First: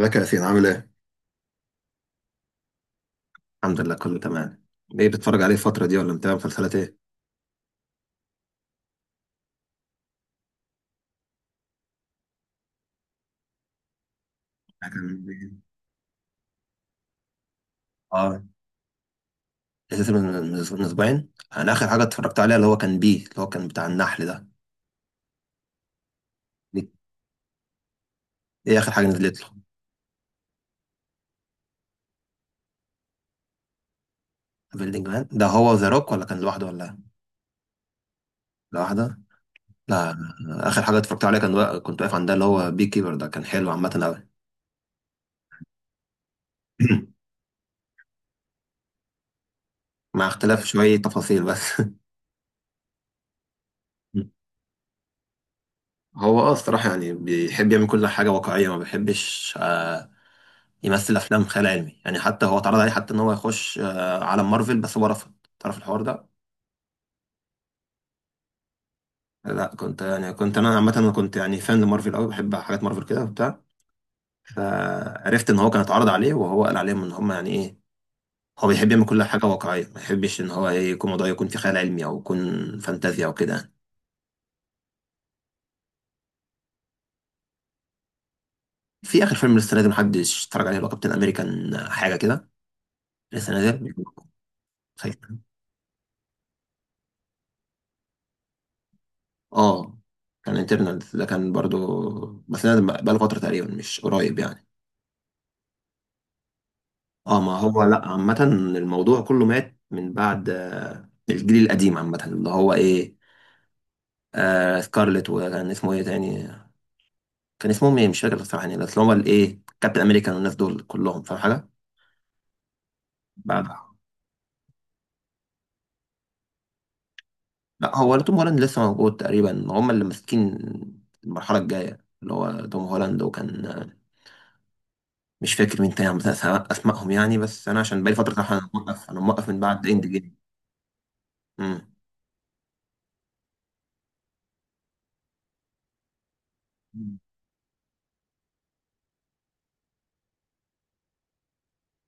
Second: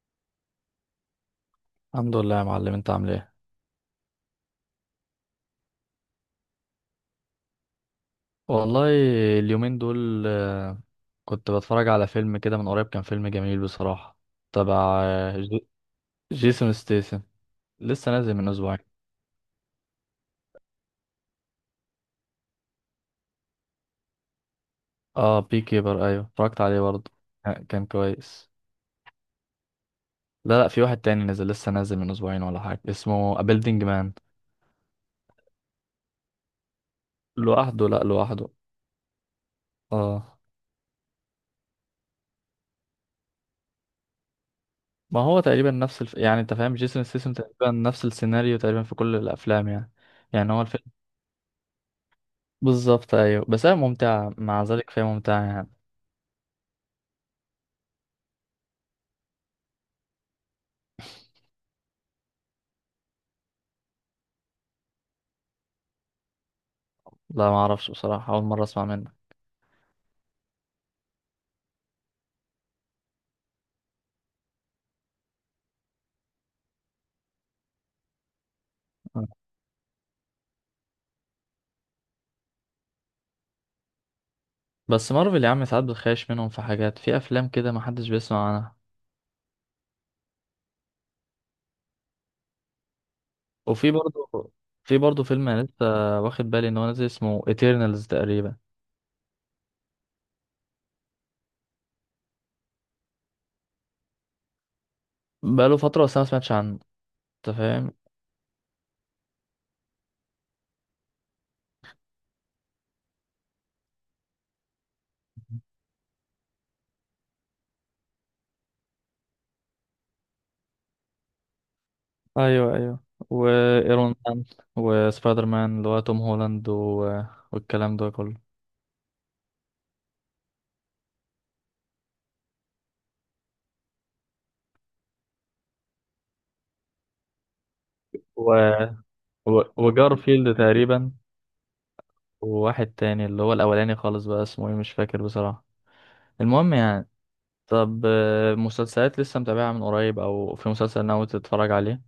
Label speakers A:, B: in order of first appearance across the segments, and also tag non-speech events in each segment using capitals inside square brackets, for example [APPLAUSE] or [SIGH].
A: ازيك يا ياسين عامل ايه؟
B: الحمد لله يا معلم، انت عامل ايه؟
A: الحمد لله كله تمام. ايه بتتفرج عليه الفترة دي ولا متابع مسلسلات ايه؟
B: والله اليومين دول كنت بتفرج على فيلم كده من قريب، كان فيلم جميل بصراحة، تبع
A: كان.
B: جيسون ستيسن. لسه نازل
A: اه
B: من اسبوعين.
A: اساسا من اسبوعين. انا اخر حاجة اتفرجت عليها اللي هو كان بي، اللي هو كان بتاع النحل ده.
B: اه بي كيبر، ايوه اتفرجت عليه
A: دي-
B: برضه، كان كويس.
A: ايه اخر حاجة نزلت له؟
B: لا لا، في واحد تاني نزل، لسه نازل من اسبوعين ولا حاجة، اسمه A Building مان.
A: بيلدينج مان ده هو ذا روك ولا كان لوحده ولا؟
B: لوحده، لا لوحده.
A: لوحده؟ لا.
B: اه.
A: اخر حاجة اتفرجت عليها كان كنت واقف عند ده اللي هو بي كيبر ده، كان حلو عامة قوي.
B: ما هو تقريبا نفس يعني انت فاهم، جيسون
A: [CLEARS THROAT]
B: ستيسن تقريبا نفس السيناريو تقريبا في كل الافلام يعني.
A: مع
B: يعني هو
A: اختلاف
B: الفيلم
A: شوية تفاصيل بس. [LAUGHS]
B: بالظبط، ايوه، بس هي ممتعة مع ذلك، فهي ممتعة يعني.
A: هو الصراحة يعني بيحب يعمل كل حاجة واقعية، ما بيحبش يمثل افلام خيال علمي يعني. حتى هو اتعرض عليه، حتى ان هو يخش عالم مارفل، بس هو رفض. تعرف الحوار ده؟
B: لا، ما اعرفش بصراحة، اول مرة اسمع منك.
A: لا، كنت انا عامه، انا كنت يعني فان لمارفل قوي، بحب حاجات مارفل كده وبتاع. فعرفت ان هو كان اتعرض عليه وهو قال عليهم ان هم يعني ايه، هو بيحب يعمل كل
B: آه.
A: حاجه واقعيه ما يحبش ان هو إيه، يكون موضوع يكون في خيال علمي او يكون فانتازيا او كده يعني.
B: بس مارفل يا عم ساعات بتخيش منهم في حاجات، في افلام كده ما حدش بيسمع عنها.
A: في اخر فيلم لسه نازل محدش اتفرج عليه، اللي هو كابتن امريكان حاجه كده، لسه
B: وفي
A: نازل.
B: برضه في
A: خايف.
B: برضه فيلم انا لسه واخد بالي ان هو نازل اسمه ايترنالز تقريبا.
A: اه، كان انترنال ده كان برضو، بس نازل بقاله فتره تقريبا، مش قريب يعني.
B: بقاله فترة بس انا ما سمعتش عنه،
A: اه،
B: انت
A: ما هو
B: فاهم.
A: لا عامة الموضوع كله مات من بعد الجيل القديم عامة، اللي هو ايه، آه سكارلت، وكان اسمه ايه تاني؟ كان اسمهم ايه مش فاكر الصراحة يعني، بس اللي هو الايه كابتن امريكان والناس دول كلهم، فاهم حاجة؟
B: ايوه ايوه،
A: بعد.
B: وايرون مان وسبايدر مان اللي هو توم هولاند و...
A: لا
B: والكلام ده
A: هو ولا توم
B: كله.
A: هولاند لسه موجود تقريبا، هم اللي ماسكين المرحلة الجاية، اللي هو توم هولاند وكان مش فاكر مين تاني مثلا، اسمائهم يعني، بس انا عشان بقالي فترة
B: و...
A: صراحة، انا موقف من بعد اند جيم.
B: وجارفيلد تقريبا، وواحد تاني اللي هو الاولاني خالص، بقى اسمه ايه مش فاكر بصراحة، المهم يعني.
A: مم.
B: طب مسلسلات لسه متابعها من قريب، او في مسلسل ناوي تتفرج عليه؟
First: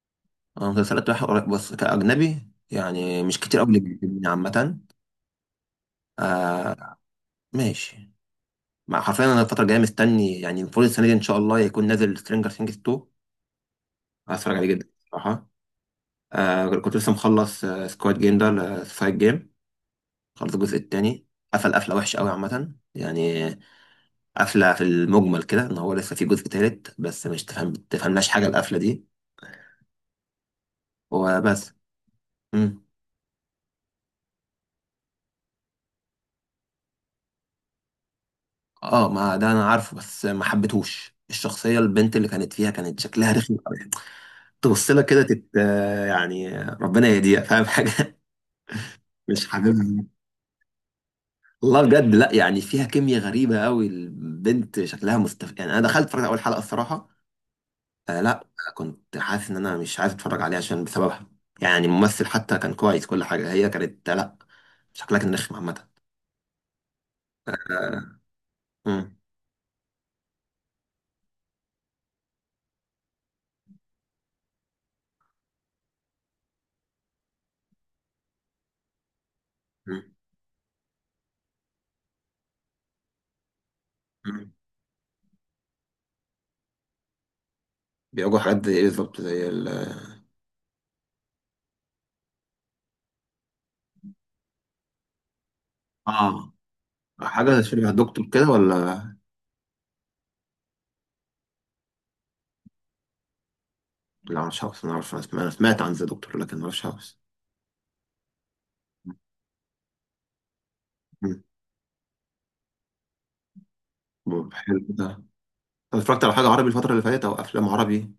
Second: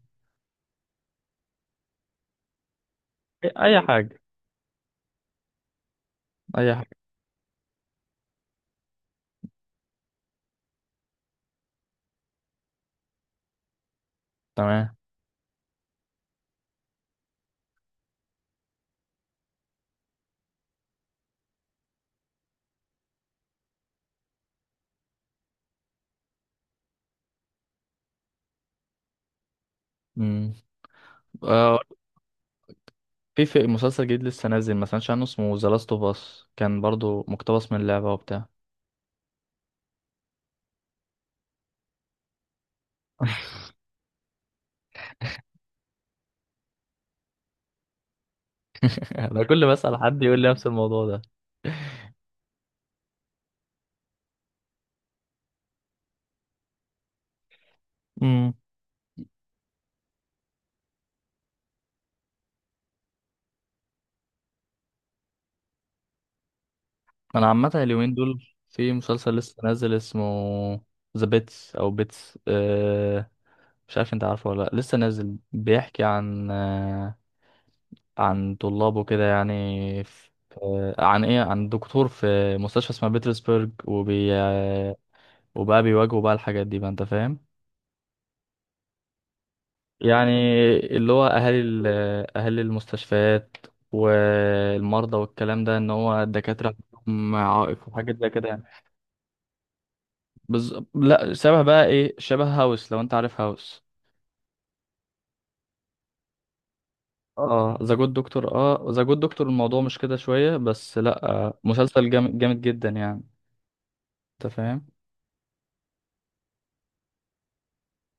A: أنا مسلسلات رايحة قريب بس كأجنبي يعني، مش
B: اي،
A: كتير قوي اللي
B: حاجه،
A: بيعجبني عامة.
B: اي
A: آه.
B: حاجه.
A: ماشي. مع حرفيا، أنا الفترة الجاية مستني يعني، المفروض السنة دي إن شاء الله يكون نازل سترينجر ثينجز 2. هتفرج عليه جدا
B: تمام.
A: صراحة. آه، كنت لسه مخلص آه سكواد جيم ده، سكواد جيم خلص الجزء التاني. قفل قفلة وحشة قوي عامة يعني، قفلة في المجمل كده إن هو لسه في جزء تالت، بس مش تفهمناش حاجة القفلة دي.
B: امم.
A: وبس.
B: آه، في مسلسل جديد لسه نازل، ما سمعتش عنه، اسمه ذا لاست اوف اس، كان برضو مقتبس من لعبه وبتاع.
A: اه، ما ده انا عارفه، بس ما حبيتهوش الشخصيه البنت اللي كانت فيها، كانت شكلها رخم قوي. تبص لها كده تت يعني ربنا يهديها، فاهم حاجه.
B: [LAUGHS]
A: [LAUGHS]
B: انا
A: مش
B: كل ما اسال
A: حاببها.
B: حد يقول لي نفس الموضوع ده.
A: والله بجد لا يعني، فيها كيمياء غريبه قوي البنت، شكلها مستف يعني. انا دخلت اتفرجت على اول حلقه الصراحه، آه لا،
B: امم.
A: كنت حاسس ان انا مش عايز اتفرج عليها عشان بسببها يعني. الممثل حتى كان كويس، كل حاجه، هي كانت لا، شكلها كان رخم عامه.
B: انا عامه
A: آه،
B: اليومين دول في
A: مم،
B: مسلسل لسه نازل، اسمه ذا بيتس او بيتس. مش عارف انت عارفه ولا لا، لسه نازل، بيحكي عن عن طلابه كده
A: مم،
B: يعني، في عن ايه، عن دكتور في مستشفى اسمها بيترسبرج
A: مم.
B: وبقى بيواجهوا بقى الحاجات دي بقى، انت فاهم.
A: بيواجهوا حاجات زي ايه بالظبط؟ زي ال،
B: يعني اللي هو اهالي اهالي المستشفيات والمرضى والكلام ده، ان هو
A: اه،
B: الدكاترة عندهم
A: حاجة
B: عائق
A: شبه
B: وحاجات
A: دكتور
B: زي كده
A: كده
B: يعني.
A: ولا؟
B: لا، شبه بقى ايه، شبه هاوس لو انت عارف هاوس.
A: لا مش عارف، أنا عارف، أنا سمعت عن ذا دكتور، لكن ما أعرفش هاوس.
B: اه ذا جود دكتور، اه ذا جود دكتور. الموضوع مش كده شوية بس، لا
A: مم.
B: مسلسل جامد جامد جدا يعني،
A: طب
B: انت
A: حلو
B: فاهم.
A: ده. أنا اتفرجت على حاجة عربي الفترة اللي فاتت، أو أفلام عربي،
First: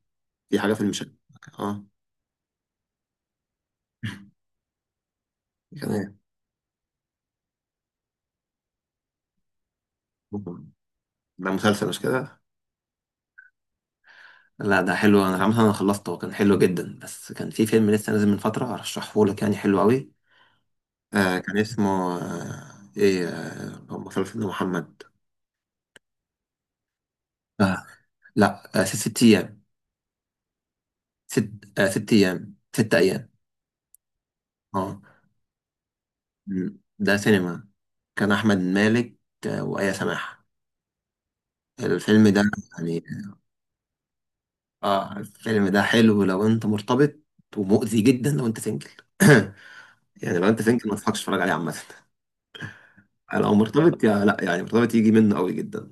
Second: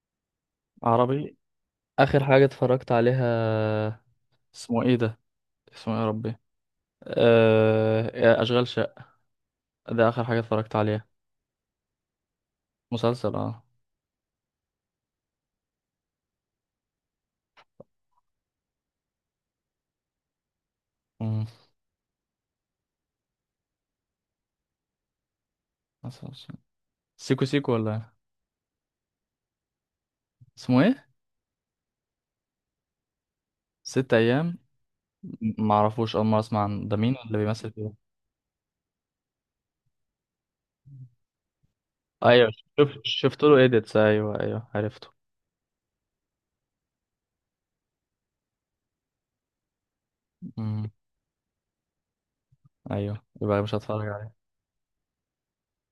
A: في حاجة في المشاهد.
B: عربي.
A: أه.
B: اخر حاجه اتفرجت عليها، اسمه ايه ده،
A: كان
B: اسمه ايه يا
A: إيه.
B: ربي؟ اشغال شقه، ده اخر حاجه
A: مم.
B: اتفرجت عليها.
A: ده مسلسل مش كده؟
B: مسلسل، اه.
A: لا ده حلو، أنا مثلا أنا خلصته، كان حلو جدا. بس كان في فيلم لسه نازل من فترة أرشحه لك، يعني حلو أوي. آه،
B: مم.
A: كان اسمه آه إيه، آه مسلسل محمد،
B: مسلسل سيكو سيكو
A: آه
B: ولا إيه؟
A: لا، آه ست ست أيام،
B: اسمه ايه،
A: ست، آه ست أيام، ست أيام.
B: ست ايام.
A: أه.
B: معرفوش، اول مره اسمع
A: مم.
B: عن ده، مين
A: ده
B: اللي
A: سينما.
B: بيمثل فيه؟
A: كان أحمد مالك، وآية سماحة، الفيلم ده،
B: ايوه، شفت
A: يعني.
B: شفت له ايديتس، ايوه ايوه عرفته.
A: اه الفيلم ده حلو لو انت مرتبط، ومؤذي جدا لو انت سنجل. [COUGHS] [CLEARS THROAT] يعني لو انت سنجل
B: مم.
A: ما تضحكش تتفرج عليه عامة.
B: ايوه،
A: لو
B: يبقى مش
A: مرتبط
B: هتفرج
A: يا لا
B: عليه.
A: يعني، مرتبط يجي منه قوي جدا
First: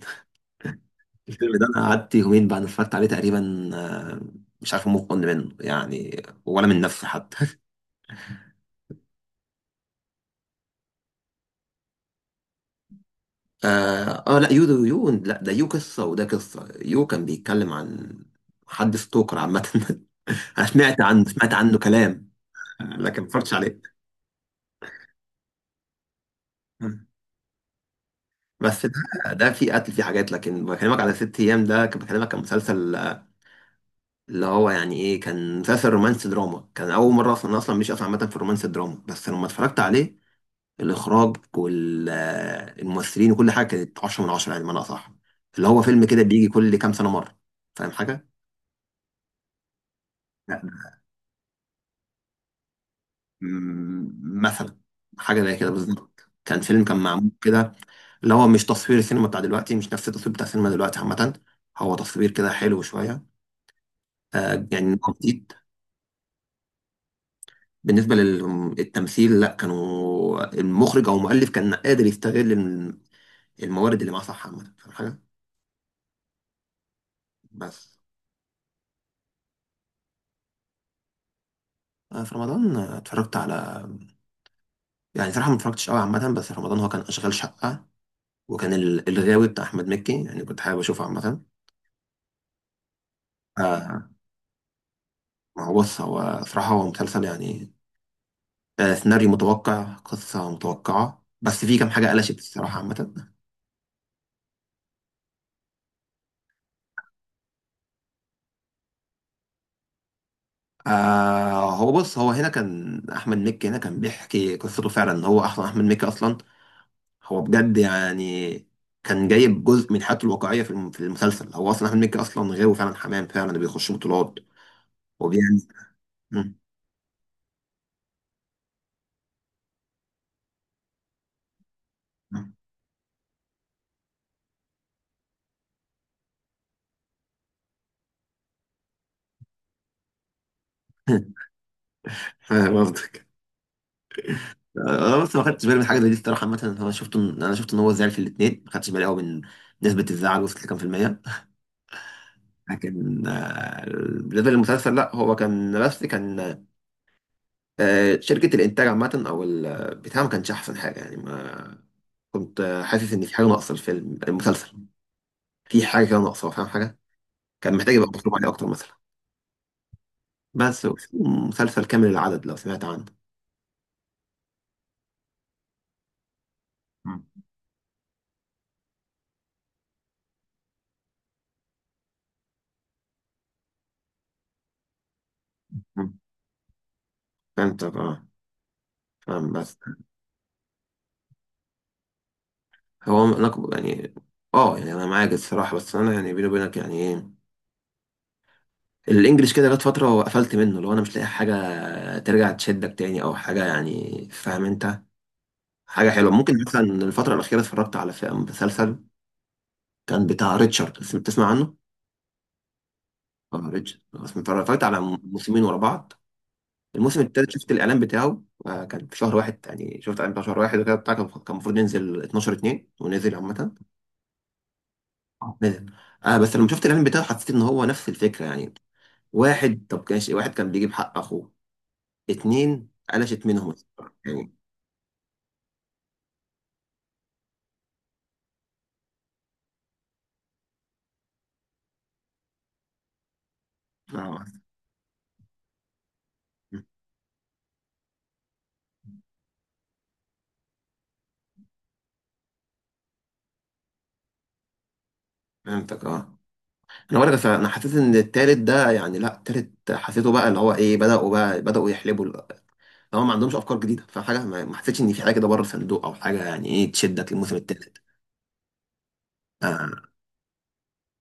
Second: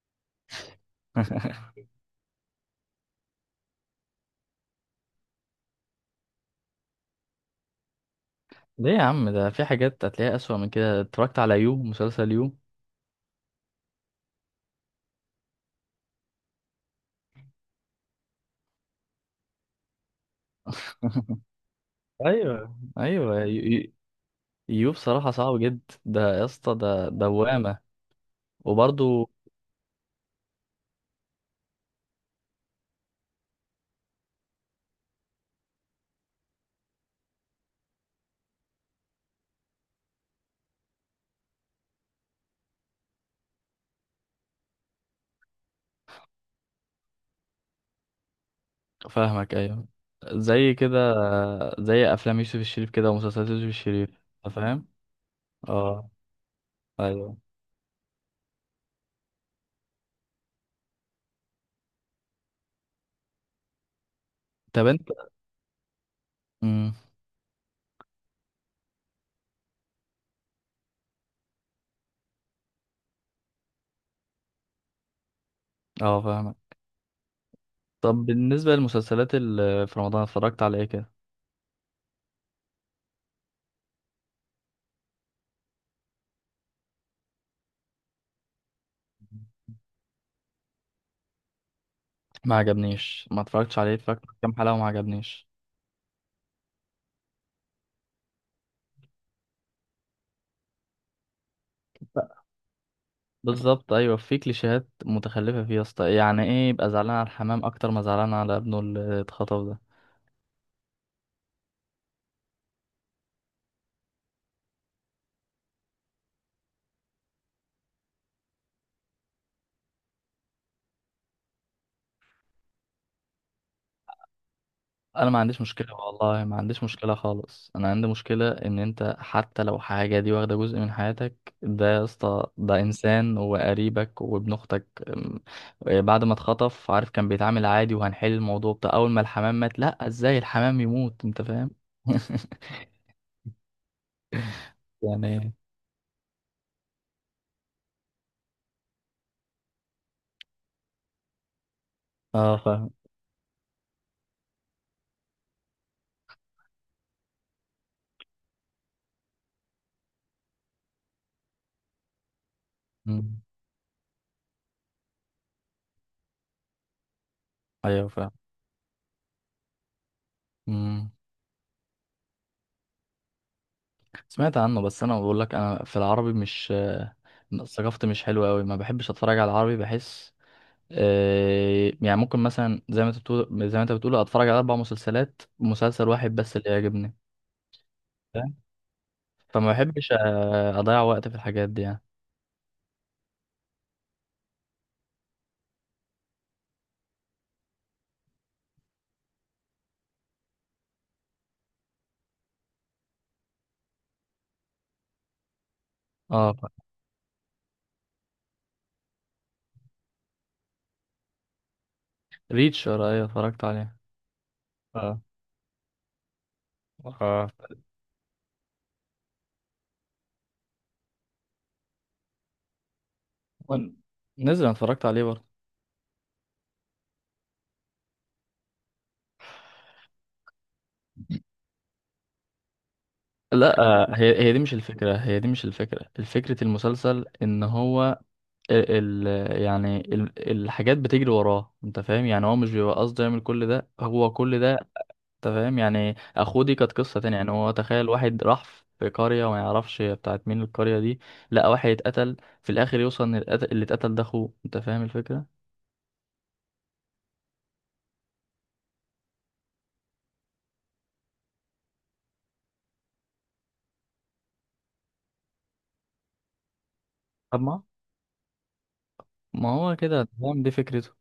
A: الفيلم ده.
B: [LAUGHS]
A: انا قعدت يومين بعد ما اتفرجت عليه تقريبا، مش عارف مطمن منه يعني ولا من نفسي حتى.
B: ليه يا عم، ده في حاجات هتلاقيها اسوأ من كده، اتفرجت على يو، مسلسل يو.
A: اه، لا، يو ده، يو لا ده يو قصة، وده قصة يو كان بيتكلم عن حد ستوكر عامة. [LAUGHS] انا سمعت عنه،
B: [LAUGHS]
A: سمعت عنه كلام،
B: ايوه
A: لكن ما
B: ايوه.
A: اتفرجتش عليه.
B: يو بصراحة صعب جدا، ده يا اسطى
A: مم.
B: ده دوامة.
A: بس ده،
B: وبرضه.
A: ده في قتل في حاجات، لكن بكلمك على ست ايام ده، كان بكلمك كان مسلسل اللي هو يعني ايه، كان مسلسل رومانسي دراما. كان اول مره اصلا، أنا اصلا مش اصلا عامه في الرومانسي دراما، بس لما اتفرجت عليه الاخراج والممثلين وكل حاجه كانت 10 من 10 يعني، بمعنى اصح، اللي هو فيلم كده بيجي كل كام سنه مره، فاهم حاجه؟
B: فاهمك، أيوه،
A: لا.
B: زي كده، زي أفلام يوسف الشريف كده ومسلسلات يوسف الشريف،
A: مم،
B: أنت
A: مثلا.
B: فاهم؟
A: حاجه زي كده
B: اه.
A: بالظبط، كان فيلم كان معمول
B: أيوه.
A: كده، اللي هو مش تصوير السينما بتاع دلوقتي، مش نفس التصوير بتاع السينما دلوقتي عامه، هو تصوير كده حلو شويه،
B: طب
A: يعني
B: أنت.
A: جديد.
B: مم.
A: بالنسبة للتمثيل لا، كانوا المخرج أو المؤلف كان قادر يستغل الموارد اللي معاه صح عامة، فاهم حاجة.
B: اه فاهمك.
A: بس.
B: طب بالنسبة للمسلسلات اللي في رمضان، اتفرجت على إيه كده؟
A: في رمضان اتفرجت على، يعني صراحة ما اتفرجتش قوي عامة، بس في رمضان هو كان أشغال شقة، وكان الغاوي بتاع أحمد مكي، يعني كنت حابب أشوفه عامة.
B: ما عجبنيش، ما اتفرجتش عليه،
A: آه،
B: اتفرجت على كام حلقة وما عجبنيش.
A: ما هو بص، هو صراحة هو مسلسل يعني سيناريو متوقع، قصة متوقعة، بس في كام حاجة قلشت الصراحة عامة.
B: بالظبط أيوه، في كليشيهات متخلفة فيه يا اسطى. يعني إيه يبقى زعلان على الحمام أكتر ما زعلان على ابنه اللي اتخطف ده؟
A: آه، هو بص هو هنا كان احمد مكي، هنا كان بيحكي قصته فعلا، ان هو اصلا احمد مكي اصلا هو بجد يعني. كان جايب جزء من حياته الواقعيه في في المسلسل، هو اصلا احمد مكي اصلا غيره فعلا، حمام فعلا، بيخش بطولات
B: انا ما
A: وبيعمل.
B: عنديش مشكله والله،
A: مم.
B: ما عنديش مشكله خالص. انا عندي مشكله ان انت حتى لو حاجه دي واخده جزء من حياتك، ده يا اسطى
A: مم.
B: ده انسان وقريبك وابن اختك. بعد ما اتخطف، عارف كان بيتعامل عادي وهنحل الموضوع بتاع، اول ما الحمام مات، لا ازاي الحمام يموت، انت
A: [LAUGHS]
B: فاهم. [LAUGHS]
A: فاهم قصدك. انا بس ما
B: يعني
A: خدتش بالي من حاجه زي دي الصراحه عامه، انا شفت ان، هو زعل في الاثنين، ما خدتش بالي قوي من نسبه الزعل وصلت لكام في الميه.
B: اه فاهم.
A: لكن بالنسبه للمسلسل لا، هو كان بس كان شركة الإنتاج عامة أو البتاع ما كانش أحسن حاجة يعني. ما كنت حاسس إن في
B: مم.
A: حاجة ناقصة الفيلم المسلسل، في حاجة كده ناقصة فاهم حاجة، كان محتاج
B: ايوه
A: يبقى
B: فاهم.
A: مطلوب عليه أكتر مثلا. بس. وفي
B: مم.
A: مسلسل كامل العدد لو سمعت عنه.
B: سمعت عنه، بس انا بقول لك انا في العربي مش
A: مم.
B: ثقافتي مش حلوه قوي، ما بحبش اتفرج على العربي، بحس يعني ممكن مثلا زي ما انت بتقول، اتفرج على 4 مسلسلات، مسلسل
A: مم.
B: واحد بس اللي يعجبني،
A: فهمت اه.
B: فاهم.
A: فاهم
B: فما
A: بس.
B: بحبش اضيع وقت في الحاجات دي يعني.
A: هو أنا يعني، اه يعني أنا معاك الصراحة، بس أنا يعني بيني وبينك يعني إيه، الإنجليش كده جت فترة وقفلت منه، لو أنا مش لاقي حاجة ترجع تشدك تاني أو حاجة يعني، فاهم أنت. حاجة حلوة
B: اه
A: ممكن مثلا الفترة الأخيرة اتفرجت على مسلسل كان بتاع ريتشارد، تسمع عنه؟
B: ريتشر، ايوه اتفرجت
A: اه
B: عليه.
A: ريتشارد اتفرجت على
B: اه.
A: موسمين ورا بعض. الموسم
B: اه
A: التالت شفت الاعلان بتاعه كان في شهر واحد يعني، شفت الاعلان بتاع شهر واحد وكده بتاع، كان المفروض ينزل 12 2 ونزل عامة.
B: وال- نزل، أنا اتفرجت عليه برضه.
A: نزل. آه بس لما شفت الاعلان بتاعه حسيت ان هو نفس الفكرة يعني، واحد، طب كانش واحد كان بيجيب حق اخوه، اتنين قلشت منهم
B: لا هي
A: يعني.
B: هي دي مش الفكرة، هي دي مش الفكرة. فكرة المسلسل ان هو الحاجات بتجري وراه، انت فاهم، يعني هو مش بيبقى قصده يعمل كل ده، هو
A: آه،
B: كل ده انت فاهم، يعني اخوه دي كانت قصه تانية. يعني هو تخيل، واحد راح في قريه وما يعرفش هي بتاعت مين القريه دي، لقى واحد اتقتل، في الاخر يوصل ان اللي اتقتل ده اخوه، انت فاهم الفكره.
A: فهمتك اه. انا بقولك انا حسيت ان التالت ده يعني، لا التالت حسيته بقى اللي هو ايه، بدأوا بقى، يحلبوا. هما ما عندهمش افكار جديده، فحاجه ما حسيتش ان في حاجه كده بره الصندوق او حاجه، يعني ايه تشدك للموسم
B: طب ما
A: الثالث.
B: ما هو
A: اه،
B: كده انت فاهم، دي فكرته.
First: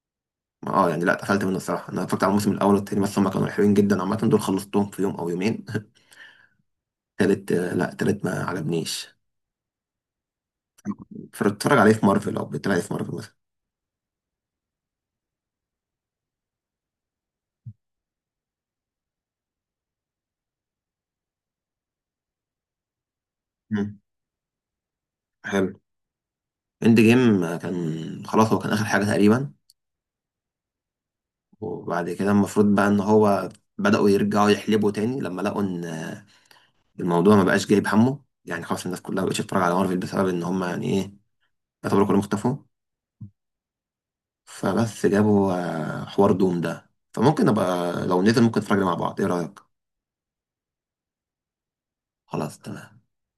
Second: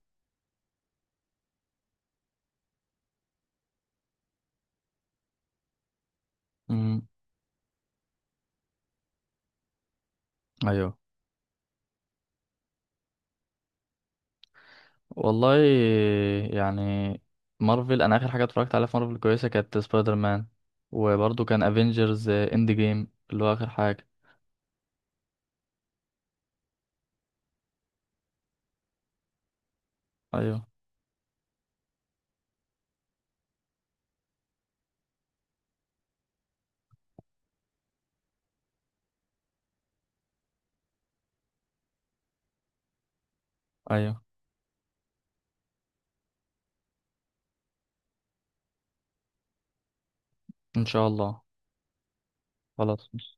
A: يعني لا، اتقفلت منه الصراحه. انا اتفرجت على الموسم الاول والثاني بس، هما كانوا حلوين جدا عامه، دول خلصتهم في يوم او يومين.
B: امم.
A: [LAUGHS] الثالث لا الثالث ما عجبنيش.
B: ايوه.
A: فاتفرج عليه في مارفل او بتتفرج عليه في مارفل مثلا؟
B: والله يعني، مارفل انا اخر حاجه اتفرجت عليها في مارفل كويسه كانت سبايدر مان، وبرضه كان افنجرز اند جيم اللي هو اخر
A: مم.
B: حاجه.
A: حلو. اند جيم كان، خلاص هو كان اخر حاجه تقريبا.
B: ايوه
A: وبعد كده المفروض بقى ان هو بداوا يرجعوا يحلبوا تاني، لما لقوا ان الموضوع ما بقاش جايب همه يعني. خلاص الناس كلها ما بقتش تتفرج على مارفل بسبب ان هما يعني ايه، يعتبروا كلهم اختفوا.
B: ايوه.
A: فبس جابوا حوار دوم ده، فممكن ابقى لو نزل ممكن نتفرج عليه مع بعض، ايه رأيك؟
B: ان شاء الله.
A: خلاص تمام.
B: خلاص.